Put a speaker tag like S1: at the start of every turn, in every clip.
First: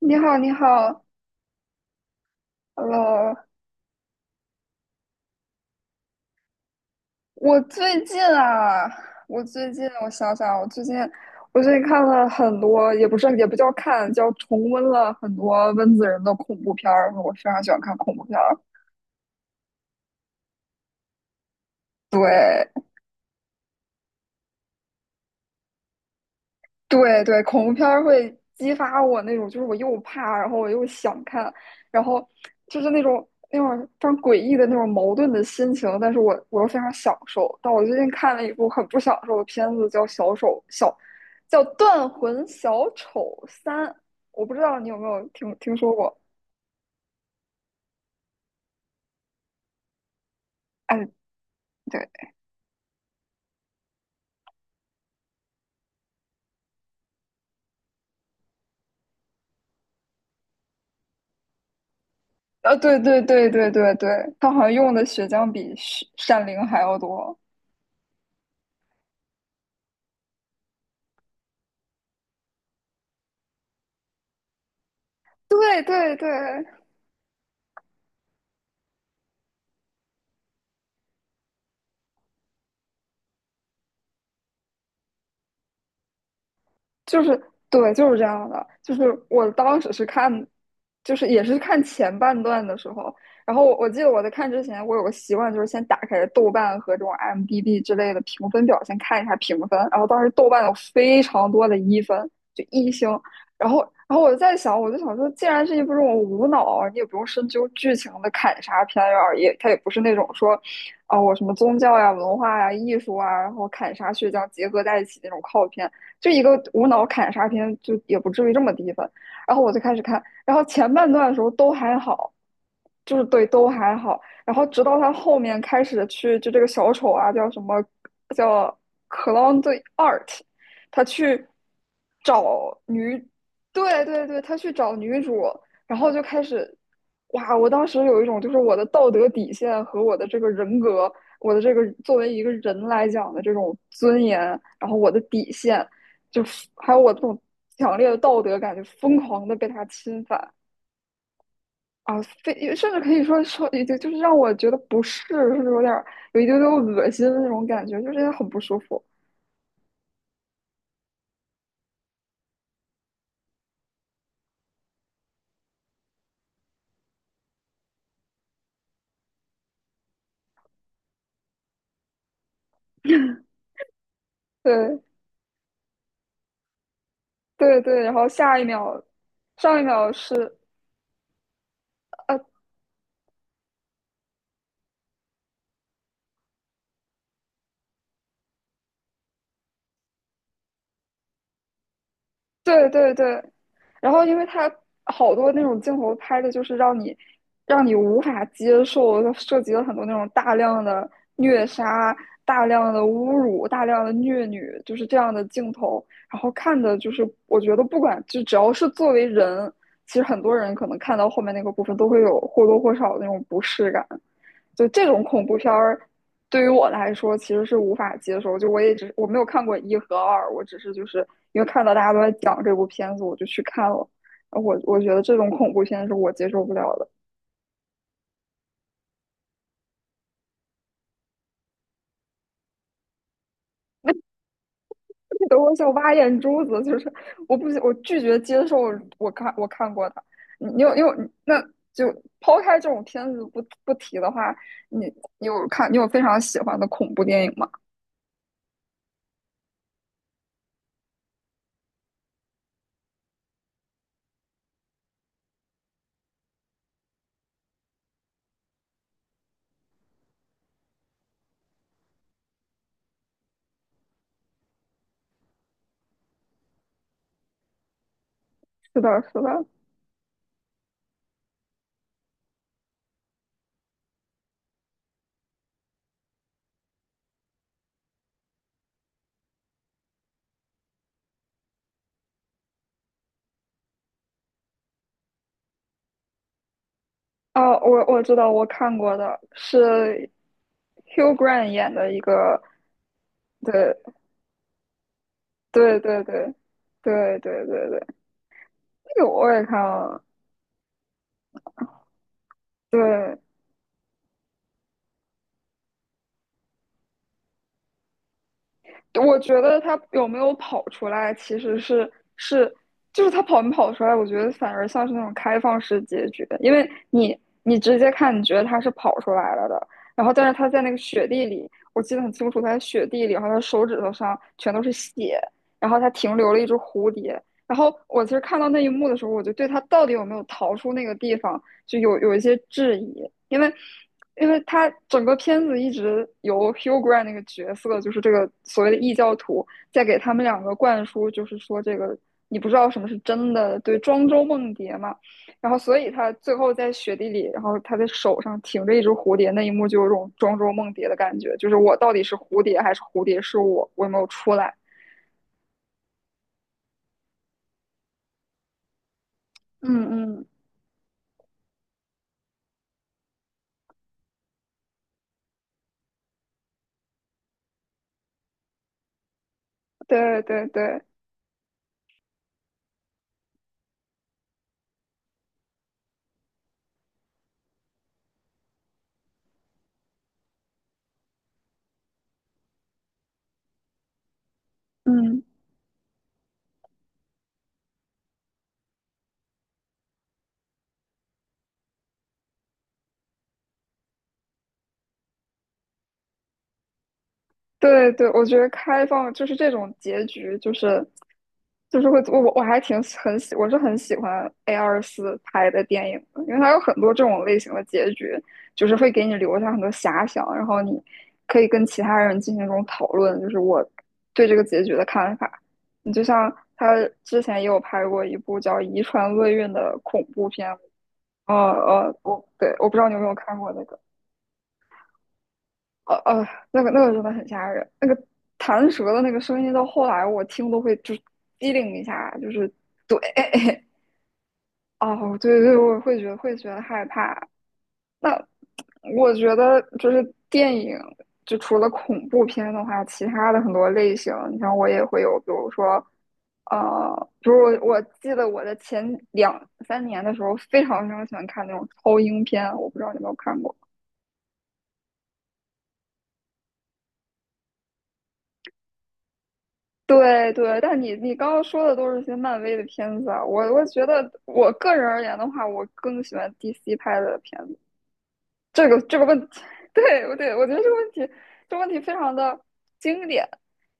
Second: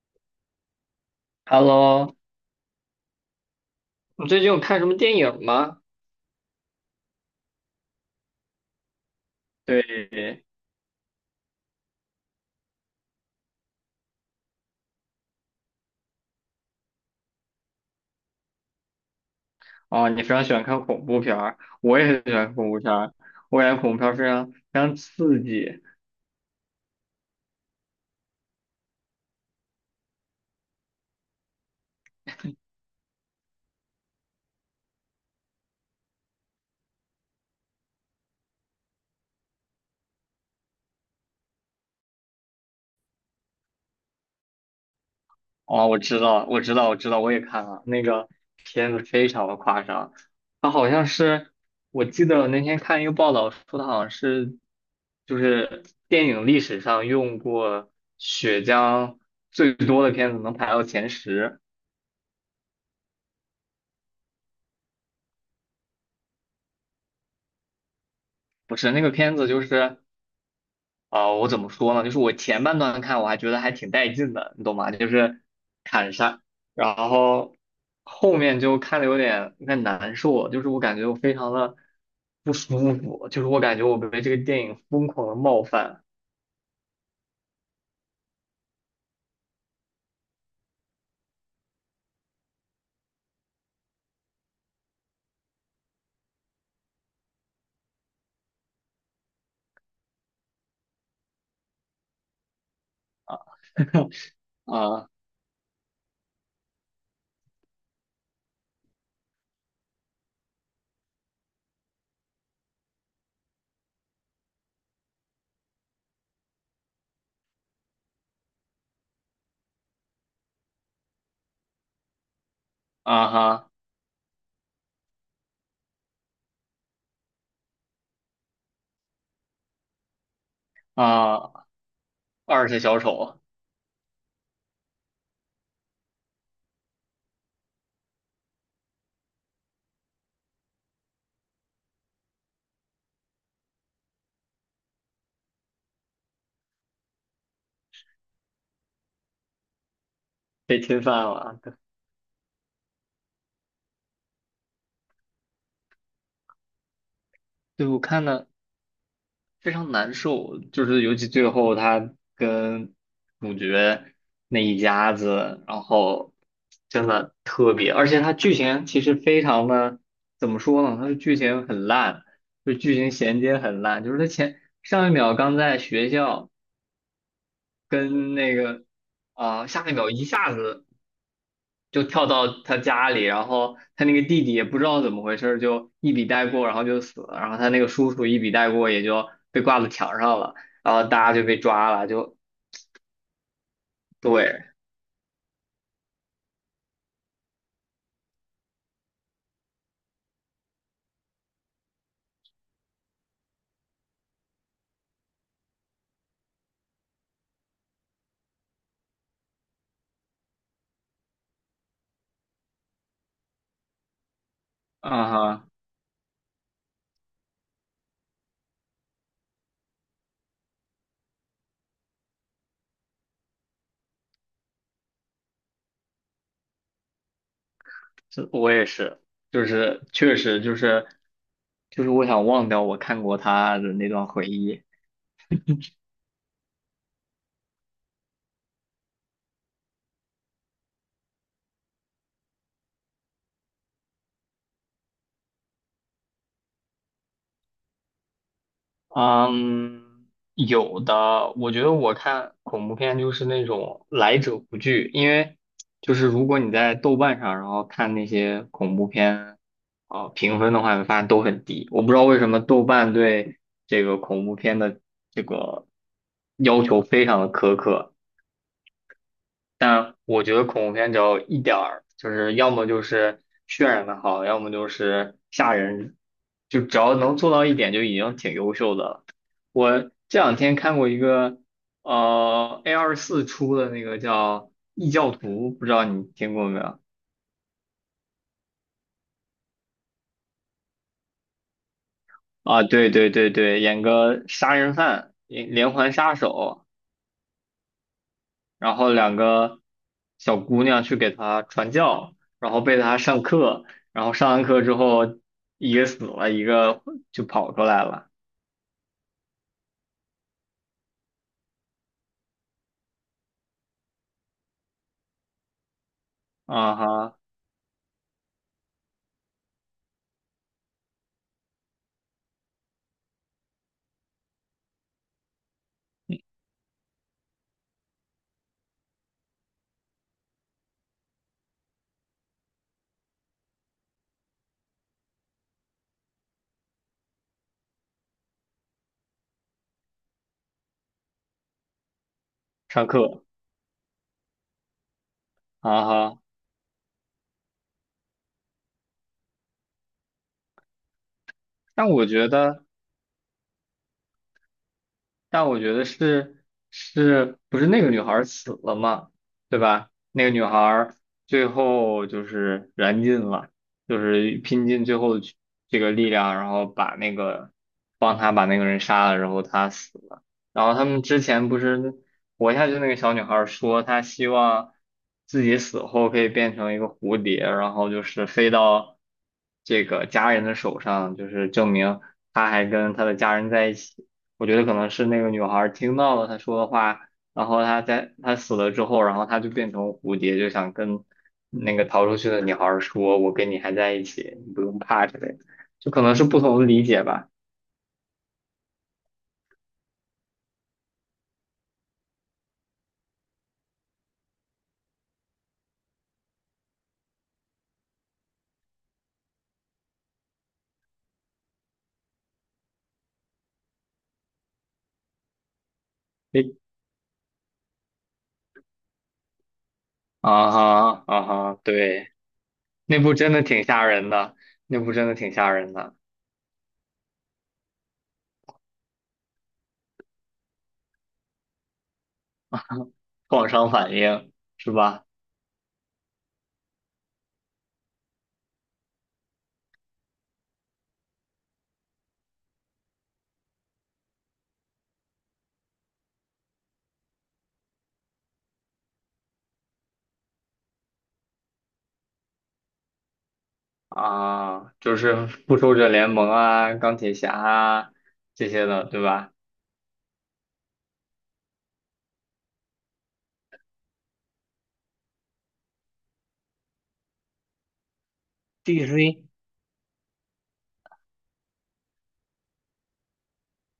S1: 你好，你好
S2: Hello，
S1: ，Hello。
S2: 你最近有看什么电影吗？
S1: 我最近啊，我最近我想
S2: 对，
S1: 想啊，我最近我最近看了很多，也不是也不叫看，叫重温了很多温子仁的恐怖片儿。我非常喜欢看恐怖片儿。
S2: 哦，你非常喜欢看恐怖片儿，我也很喜欢看恐怖
S1: 对，
S2: 片儿，我感觉恐怖片儿非常非常刺激。
S1: 对对，恐怖片儿会激发我那种，就是我又怕，然后我又想看，然后就是那种非常诡异的那种矛盾的心情，但是我又非常享受。但我最近看了一部很不享受的片子，叫《小丑小》，叫《断魂小丑三》，我不知道你有没有听
S2: 哦，
S1: 说
S2: 我
S1: 过？
S2: 知道，我知道，我知道，我也看了那个片子，非常的夸张。它好
S1: 哎，
S2: 像是，我
S1: 对，
S2: 记得我那天看一个报道说，它好像是就是电影历史上用过血浆最多的片子，能排到前十。
S1: 啊，对对对对对对，他好像用的血浆比血闪灵还要多。
S2: 不是那个片子，就是。我怎么说呢？就是我前半段看我还觉得还挺带劲的，你懂吗？就是
S1: 对
S2: 砍
S1: 对对，
S2: 杀，然后后面就看的有点难受，就是我感觉我非常的不舒服，就是我感觉我被这个电影疯狂的冒犯。
S1: 就是对，就是这样的。就是我当时是看，就是也是看前半段的时候，然后我记得我在看之前，我有个习惯，就是先打开豆瓣和这种 IMDb 之类的评分表，先看一下评分。然后当时豆瓣有非常多的一分，就一星。
S2: 啊
S1: 然后，然后我就在想，我就
S2: 啊
S1: 想说，既然是一部这种无脑，你也不用深究剧情的砍杀片儿啊，也它也不是那种说，啊、我什么宗教呀、文化呀、艺术啊，然后砍杀血浆结合在一起那种靠片。就一个无脑砍杀片，就也不至于这么低分。然后我就开始看，然后前半段的时候都还好，就是
S2: 啊
S1: 对都
S2: 哈
S1: 还好。然后直到他后面开始去，就这个小丑啊，叫什么叫 Clown the Art，他去
S2: 啊，二
S1: 找
S2: 世小
S1: 女，
S2: 丑
S1: 对对对，他去找女主，然后就开始，哇！我当时有一种就是我的道德底线和我的这个人格。我的这个作为一个人来讲的这种尊严，然后我的底线，就是还有我这种强烈的道德感，就疯狂的被他侵犯
S2: 被侵犯了，
S1: 啊，非甚至可以说，就就是让我觉得不适，甚至有一丢丢恶心的那种感
S2: 对，我
S1: 觉，就
S2: 看
S1: 是很
S2: 的
S1: 不舒服。
S2: 非常难受，就是尤其最后他跟主角那一家子，然后真的特别，而且他剧情其实非常的，怎么说呢？他的剧情很烂，就剧情衔接很烂，就是他前
S1: 对
S2: 上一秒刚在学校
S1: 对对，然后
S2: 跟那
S1: 下一
S2: 个，
S1: 秒，上一
S2: 下一
S1: 秒
S2: 秒一下
S1: 是
S2: 子就跳
S1: 啊
S2: 到他家里，然后他那个弟弟也不知道怎么回事儿就一笔带过，然后就死了。然后他那个叔叔一笔带过，也就被挂到墙上了。然后大家就被抓了，就
S1: 对对对，然后因为
S2: 对。
S1: 它好多那种镜头拍的，就是让你无法接受，它涉及了很多那种大量的虐杀、大量的侮辱、大量的虐女，就是这样的镜头。然后看的就是，我觉得不管就只要是作为人，其实很多人可能看到后面那个部分都会有或多或少的那种不适感。就这
S2: 嗯
S1: 种恐怖
S2: 哈，
S1: 片儿，对于我来说其实是无法接受。就我也只没有看过一和二，我只是就是因为看到大家都在讲这部片子，我就去看了。我觉得这种恐怖片是我接受不了的，
S2: 这我也是，就是确实就是我想忘掉我看过他的那段回忆。
S1: 等我想挖眼珠子，就是我不我拒绝接受。我看过的，你你有你有那就抛开这种片子不提的话，你你有非常喜欢的恐怖电影吗？
S2: 嗯，有的，我觉得我看恐怖片就是那种来者不拒，因为就是如果你在豆瓣上，然后看那些恐怖片，评分的话，你发现都很低。我不知道为什么豆瓣对这个恐怖片的这个要求非常的苛刻。
S1: 是的，是的。
S2: 但我觉得恐怖片只要一点儿，就是要么就是渲染的好，要么就是吓人，就只要能做到一点就已经挺优秀的了。我这两天看过一个，A24出的那个叫《异教徒》，不知道你听过没有？
S1: 哦，我知道，我看过的是 Hugh Grant 演的一个，
S2: 啊，对对对对，演
S1: 对
S2: 个杀人犯，连
S1: 对
S2: 环
S1: 对
S2: 杀
S1: 对
S2: 手。
S1: 对对对对，
S2: 然后
S1: 那个
S2: 两
S1: 我也看
S2: 个
S1: 了，
S2: 小姑娘去给他传教，然后被他上
S1: 对
S2: 课，然后上完课之后，一个死了，一个就跑出来了。
S1: 我觉得他有没有跑出来，其实是就是他跑没跑出来，我觉得反而像是那种开放式结局的，因为
S2: 啊
S1: 你
S2: 哈，
S1: 你直接看，你觉得他是跑出来了的，然后但是他在那个雪地里，我记得很清楚，他在雪地里，然后他手指头上全都是血，然后他停留了一只蝴蝶，然后我其实看到那一幕的时候，我就对他到底有没有逃出那个地方就有有一些质疑，因为因为他整个片子一直由 Hugh Grant 那个角色，就是这个所谓的异教徒，在给他们两个灌输，就是说这个你不知道什么
S2: 上
S1: 是
S2: 课，
S1: 真的，对，庄周梦蝶嘛。然后所
S2: 啊
S1: 以他
S2: 哈，
S1: 最后在雪地里，然后他的手上停着一只蝴蝶，那一幕就有种庄周梦蝶的感觉，就是我
S2: 但
S1: 到底
S2: 我
S1: 是
S2: 觉
S1: 蝴蝶
S2: 得。
S1: 还是蝴蝶是我，我有没有出来？
S2: 但我觉得是，是不是那个女孩儿死了嘛？对吧？
S1: 嗯
S2: 那
S1: 嗯，
S2: 个女孩儿最后就是燃尽了，就是拼尽最后的去这个力量，然后把那个帮他把那个人杀了，然后他死
S1: 对
S2: 了。
S1: 对
S2: 然后
S1: 对，
S2: 他们之前不是活下去那个小女孩儿说，她希望自己死后可以变成一个蝴蝶，然后就是飞到这个家人的手上，就是证明她还跟她的家人在一起。我觉得可能是那
S1: 嗯。
S2: 个女孩儿听到了他说的话，然后他在他死了之后，然后他就变成蝴蝶，就想跟那个逃出去的女孩儿说：“我跟你还在一起，你不用怕之类的。”就可能是不同的理解吧。
S1: 对对，我觉得开放就是这种结局，就是会我还挺喜很喜，我是很喜欢 A24拍的电影的，因为它有很多这种类型的结局，就是会给你留下很多遐想，然后你可以跟其他人进行这种讨论，就是我对这个结局的看法。你就像
S2: 诶，
S1: 他之前也有拍过一部叫《遗传厄运》的恐怖片，
S2: 啊哈啊哈，对，
S1: 我不知道你有
S2: 那
S1: 没有
S2: 部真
S1: 看
S2: 的
S1: 过那
S2: 挺
S1: 个。
S2: 吓人的，那部真的挺吓人的，
S1: 那个真的很吓人，那个弹舌的那个声音，到后来我听都会就是机灵一下，就是对，
S2: 创伤 反应是吧？
S1: 哦，对对，我会觉得害怕。那我觉得就是电影，就除了恐怖片的话，其他的很多类型，你像我也会有，比如说，比如我记得我的前两三年的时候，非常非常喜欢看那种超英片，我不知道你有没有看过。
S2: 啊，就是复仇者联盟啊、钢铁侠啊这些的，对吧
S1: 对对，但你刚刚说的都是一些漫威的片子啊，我觉得我个人而言的话，我更喜欢 DC 拍的片子。这个问
S2: ？DC，
S1: 题，我觉得这个问题，这个问题非常的经典。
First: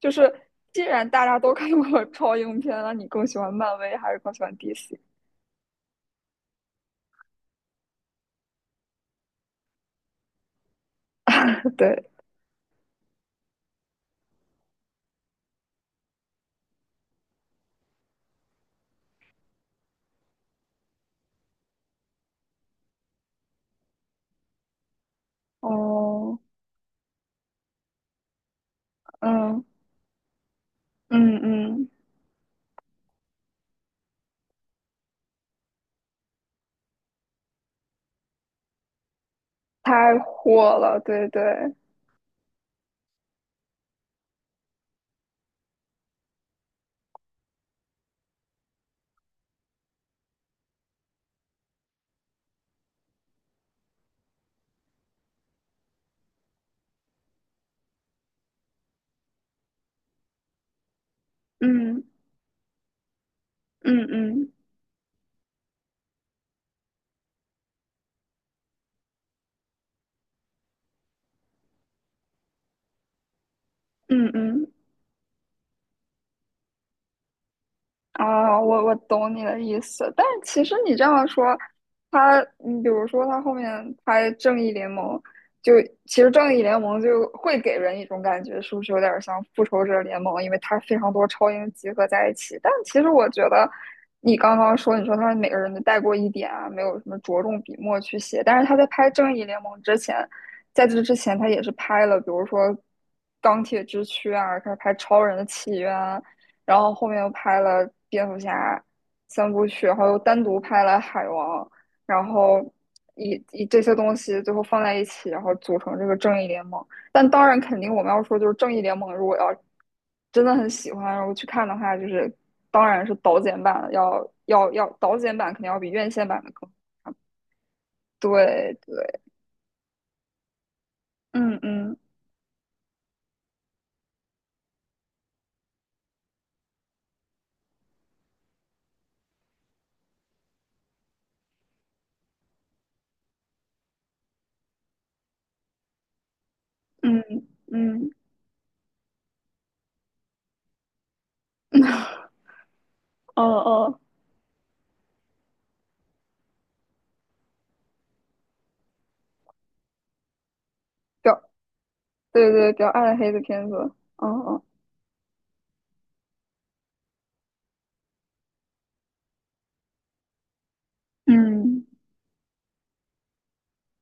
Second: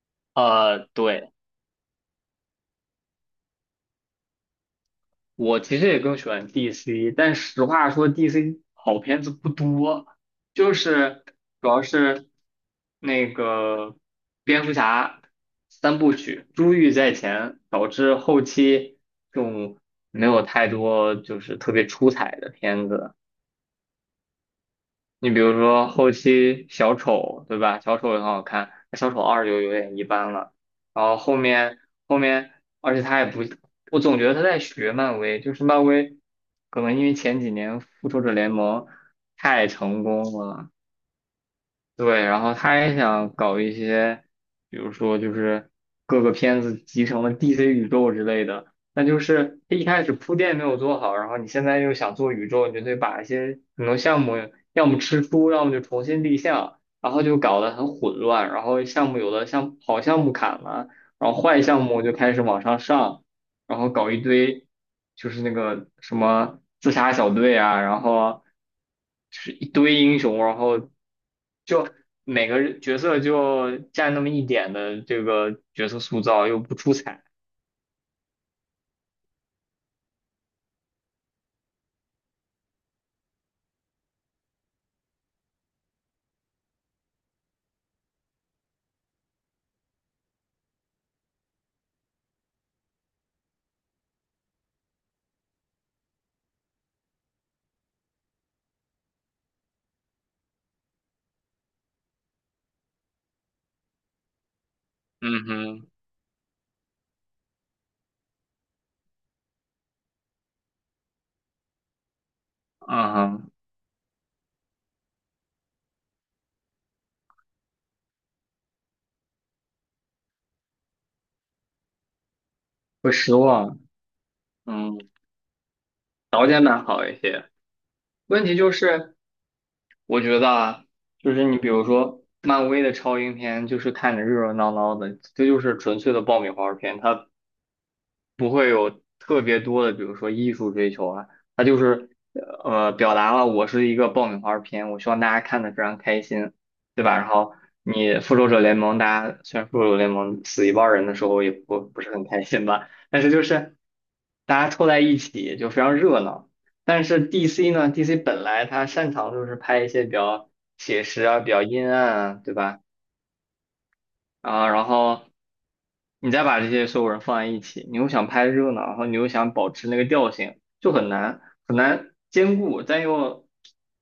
S1: 就是既然大
S2: 对。
S1: 家都看过超英片，那你更喜欢漫威还是更喜欢 DC？
S2: 我其实也更喜欢 DC，但实话说，DC 好片子不多，就是主 要
S1: 对，
S2: 是那个蝙蝠侠三部曲，珠玉在前，导致后期就没有太多就是特别出彩的片子。你比如说后
S1: 哦，
S2: 期小丑，对吧？小丑也很好看，小丑二就
S1: 嗯
S2: 有点一般了。然后后
S1: 嗯
S2: 面
S1: 嗯，
S2: 后面，而且他也不，我总觉得他在学漫威，就是漫威可能因为前几年复仇者联盟太
S1: 太
S2: 成功了，
S1: 火了，对对，
S2: 对，然后他也想搞一些，比如说就是各个片子集成了 DC 宇宙之类的。那就是他一开始铺垫没有做好，然后你现在又想做宇宙，你就得把一些很多项目要么吃书，要么就重新立项，然后就搞得很混乱，然后项目有的像好项目砍了，然后坏项目
S1: 嗯
S2: 就开始往上上，然后
S1: 嗯
S2: 搞一
S1: 嗯
S2: 堆就是那个什么自杀小队啊，然后就是一堆英雄，然后就每个人角色就占那么
S1: 嗯
S2: 一
S1: 嗯
S2: 点的这个角色塑造，又不出彩。
S1: 啊，我懂你的意思，但是其实你这样说，他，你比如说他后面拍《正义联盟》就，其实《正义联盟》就会给人一种感觉，是不是有点像《复仇者联盟》？因为它非常多超英集合在一起。但其实我觉得，你刚刚说，你说他每个人都带过一点啊，没有什么着重笔墨去写。但是他在拍《正义联盟》之前，在这之前，他也是拍了，比如说《钢铁之躯》啊，开始拍《超人的
S2: 嗯
S1: 起
S2: 哼，
S1: 源》然后后面又拍了蝙蝠侠三部曲，然后又单独拍了海王，然后
S2: 嗯
S1: 以
S2: 哼，
S1: 以这些东西最后放在一起，然后组成这个正义联盟。但当然，肯定我们要说就是正义联盟，如果要真的很喜欢，然后去看的话，就是当然
S2: 会
S1: 是
S2: 失
S1: 导剪
S2: 望，
S1: 版的，要
S2: 嗯，
S1: 导剪版肯定要比院线版
S2: 导
S1: 的
S2: 演
S1: 更
S2: 版好一些。问题就
S1: 对
S2: 是，
S1: 对，
S2: 我觉得啊，就是
S1: 嗯
S2: 你比如
S1: 嗯
S2: 说漫威的超英片，就是看着热热闹闹的，这就是纯粹的爆米花片，它不会有特别多的，比如说艺术追求啊，它就是表达了我是一个爆米花片，我希望大家看的非常开心，对吧？
S1: 嗯
S2: 然后
S1: 嗯
S2: 你复仇者联盟，大家虽然复仇者联盟死一半人的时候也不是很开心吧，但是
S1: 哦
S2: 就是
S1: 哦，
S2: 大家凑在一起就非常热闹。但是 DC 呢，DC 本来它擅长就是拍一些比较写实
S1: 比
S2: 啊、
S1: 较
S2: 比较阴暗啊，
S1: 对
S2: 对
S1: 对比
S2: 吧？
S1: 较暗黑的片子，嗯嗯
S2: 啊，然后你再把这些所有人放在一起，你又想拍热闹，然后你又想保持那个调性，就很难很
S1: 嗯。
S2: 难兼顾，但又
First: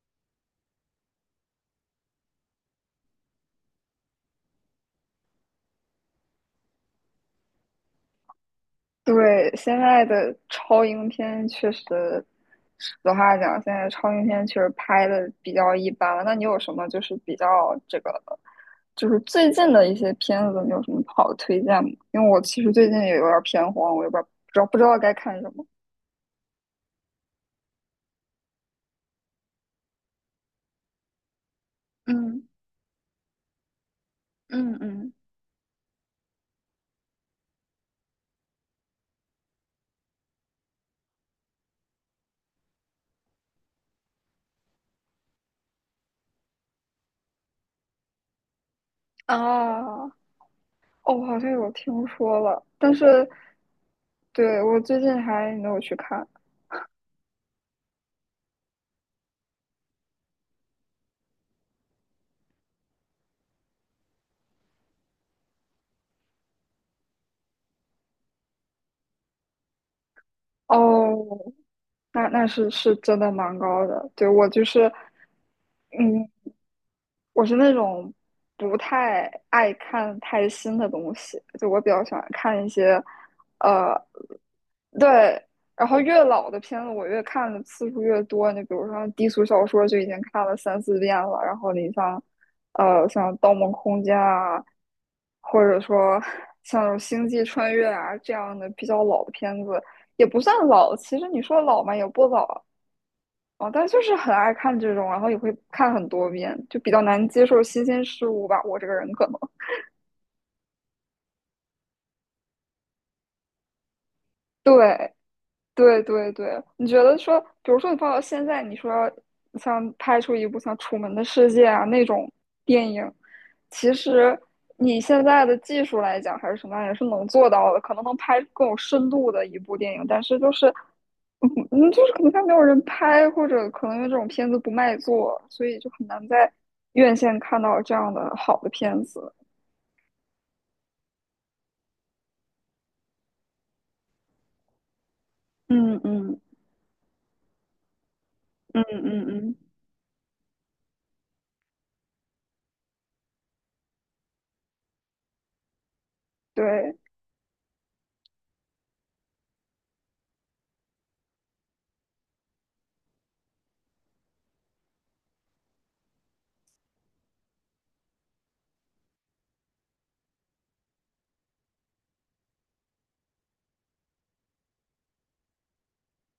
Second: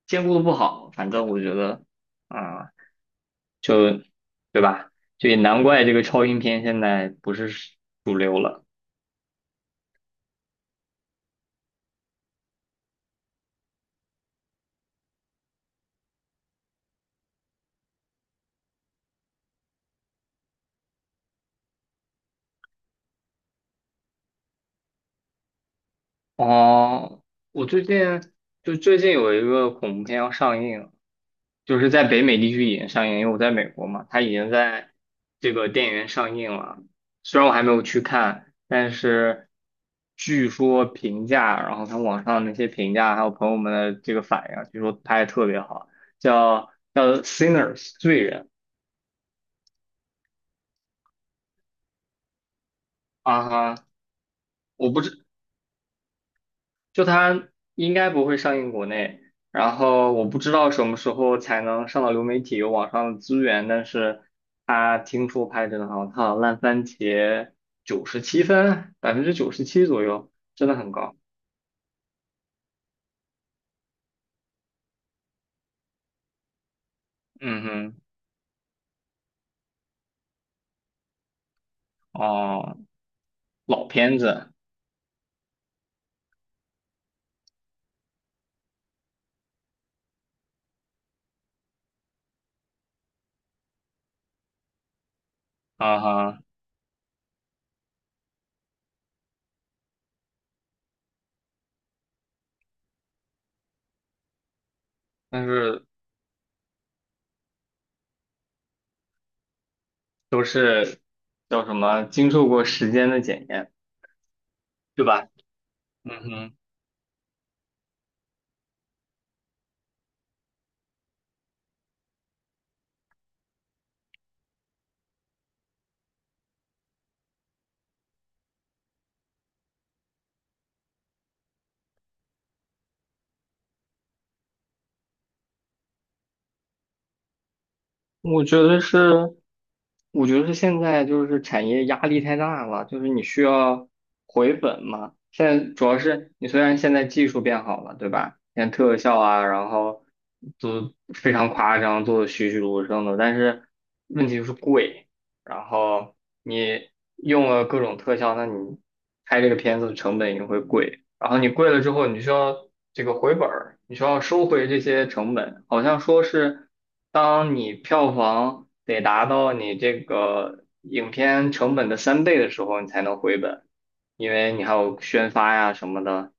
S2: 兼顾的不好。反正我觉得，啊、就对吧？就也难怪这个超英片现在不是主流了。
S1: 对，现在的超英片确实，实话讲，现在超英片确实拍的比较一般了。那你有什么就是比较这个，就是最近的一些片子，你有什么好的推荐吗？因为我其实最近也有点偏荒，我也不知道该看什么。
S2: 哦，我最近有一个恐怖片要上映，就是在北美
S1: 嗯
S2: 地区已经上映，因为我在美国嘛，它已经
S1: 嗯
S2: 在
S1: 嗯，
S2: 这个电影院上映了。虽然我还没有去看，但是据说评价，然后看网上那些评价，还有朋友们的这个反应，据说拍的特别好，叫《Sinners》罪人。
S1: 啊，哦，我好像有听说了，但是
S2: 啊哈，
S1: 对我
S2: 我
S1: 最
S2: 不
S1: 近
S2: 知
S1: 还没有去看。
S2: 就它应该不会上映国内，然后我不知道什么时候才能上到流媒体有网上的资源，但是它听说拍得真的很好，它好像烂番茄97分，97%左右，真的很高。
S1: 哦，那是真的蛮高的。对，我就是。嗯，我是
S2: 嗯
S1: 那
S2: 哼，
S1: 种不太爱看太新的东西，就我比较喜欢看一
S2: 哦，
S1: 些，
S2: 老
S1: 呃，
S2: 片子，
S1: 对，然后越老的片子我越看的次数越多，你比如说低俗小说就已经看了三四遍了，然后你像，像《盗梦空间》啊，或者
S2: 啊
S1: 说
S2: 哈，
S1: 像那种星际穿越》啊这样的比较老的片子，也不算老，其实你说老嘛也不老，哦，但就是很爱看这种，然后也
S2: 但
S1: 会
S2: 是
S1: 看很多遍，就比较难接受新鲜事物吧。我这个人可能，
S2: 都是叫什么经受过时间的检验，对
S1: 对
S2: 吧？
S1: 对
S2: 嗯
S1: 对
S2: 哼。
S1: 对，你觉得说，比如说你放到现在，你说像拍出一部像《楚门的世界》啊那种电影，其实你现在的技术来讲还是什么样，也是能做到的，可能能拍更有深度的一部电影，但是就是就是可能它没有人拍，或者可能因为这种片子不卖座，所以就很难在院线看到这样的
S2: 我
S1: 好
S2: 觉
S1: 的
S2: 得
S1: 片子。
S2: 是，我觉得是现在就是产业压力太大了，就是你需要回本嘛。现在主要
S1: 嗯
S2: 是
S1: 嗯
S2: 你虽然现在技术变好了，对吧？像
S1: 嗯
S2: 特效
S1: 嗯
S2: 啊，
S1: 嗯，
S2: 然后都非常夸张，做的栩栩如生的，但是问题就是贵。然后你
S1: 对，
S2: 用了各种特效，那你拍这个片子的成本也会贵。然后你贵了之后，你需要这个回本儿，你需要收回这些成本。好像说是，当你票房得达到你这个影片成本的3倍的时候，你才能回本，因为你还有宣发呀什么的。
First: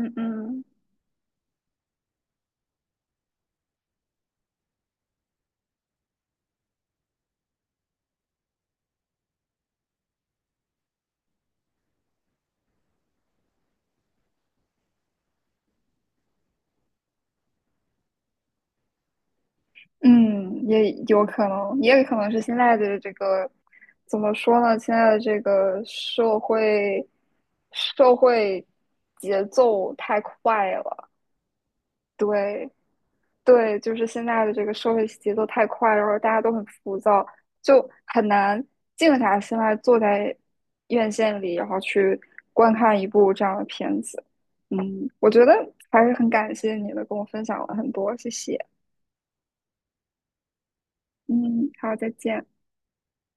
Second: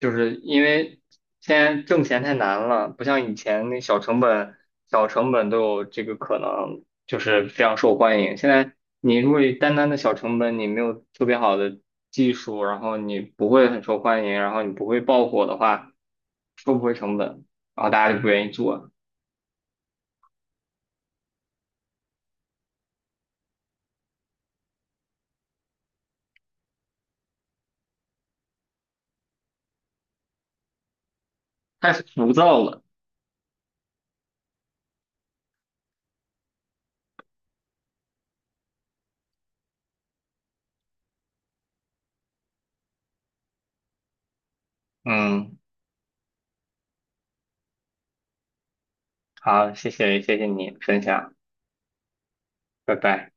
S2: 就是因
S1: 嗯
S2: 为现在挣钱太难了，不像以前那小成本、小成本都有这个可能，就是非常受欢迎。现在你如果单单的小成本，你没有特别好的技术，然后你不会很受欢迎，然后你不会爆火的话，收不回成本，然后大家就不愿意做，
S1: 嗯，也有可能，也可能是现在的这个怎么说呢？现在的这个社会节奏太快了，
S2: 太浮躁
S1: 对，
S2: 了。
S1: 对，就是现在的这个社会节奏太快，然后大家都很浮躁，就很难静下心来坐在院线里，然后去观看一部这样的片子。嗯，我觉得
S2: 嗯，
S1: 还是很感谢你的，跟我分享了很多，谢谢。
S2: 好，谢谢，谢谢你分享，
S1: 嗯，好，再见。
S2: 拜拜。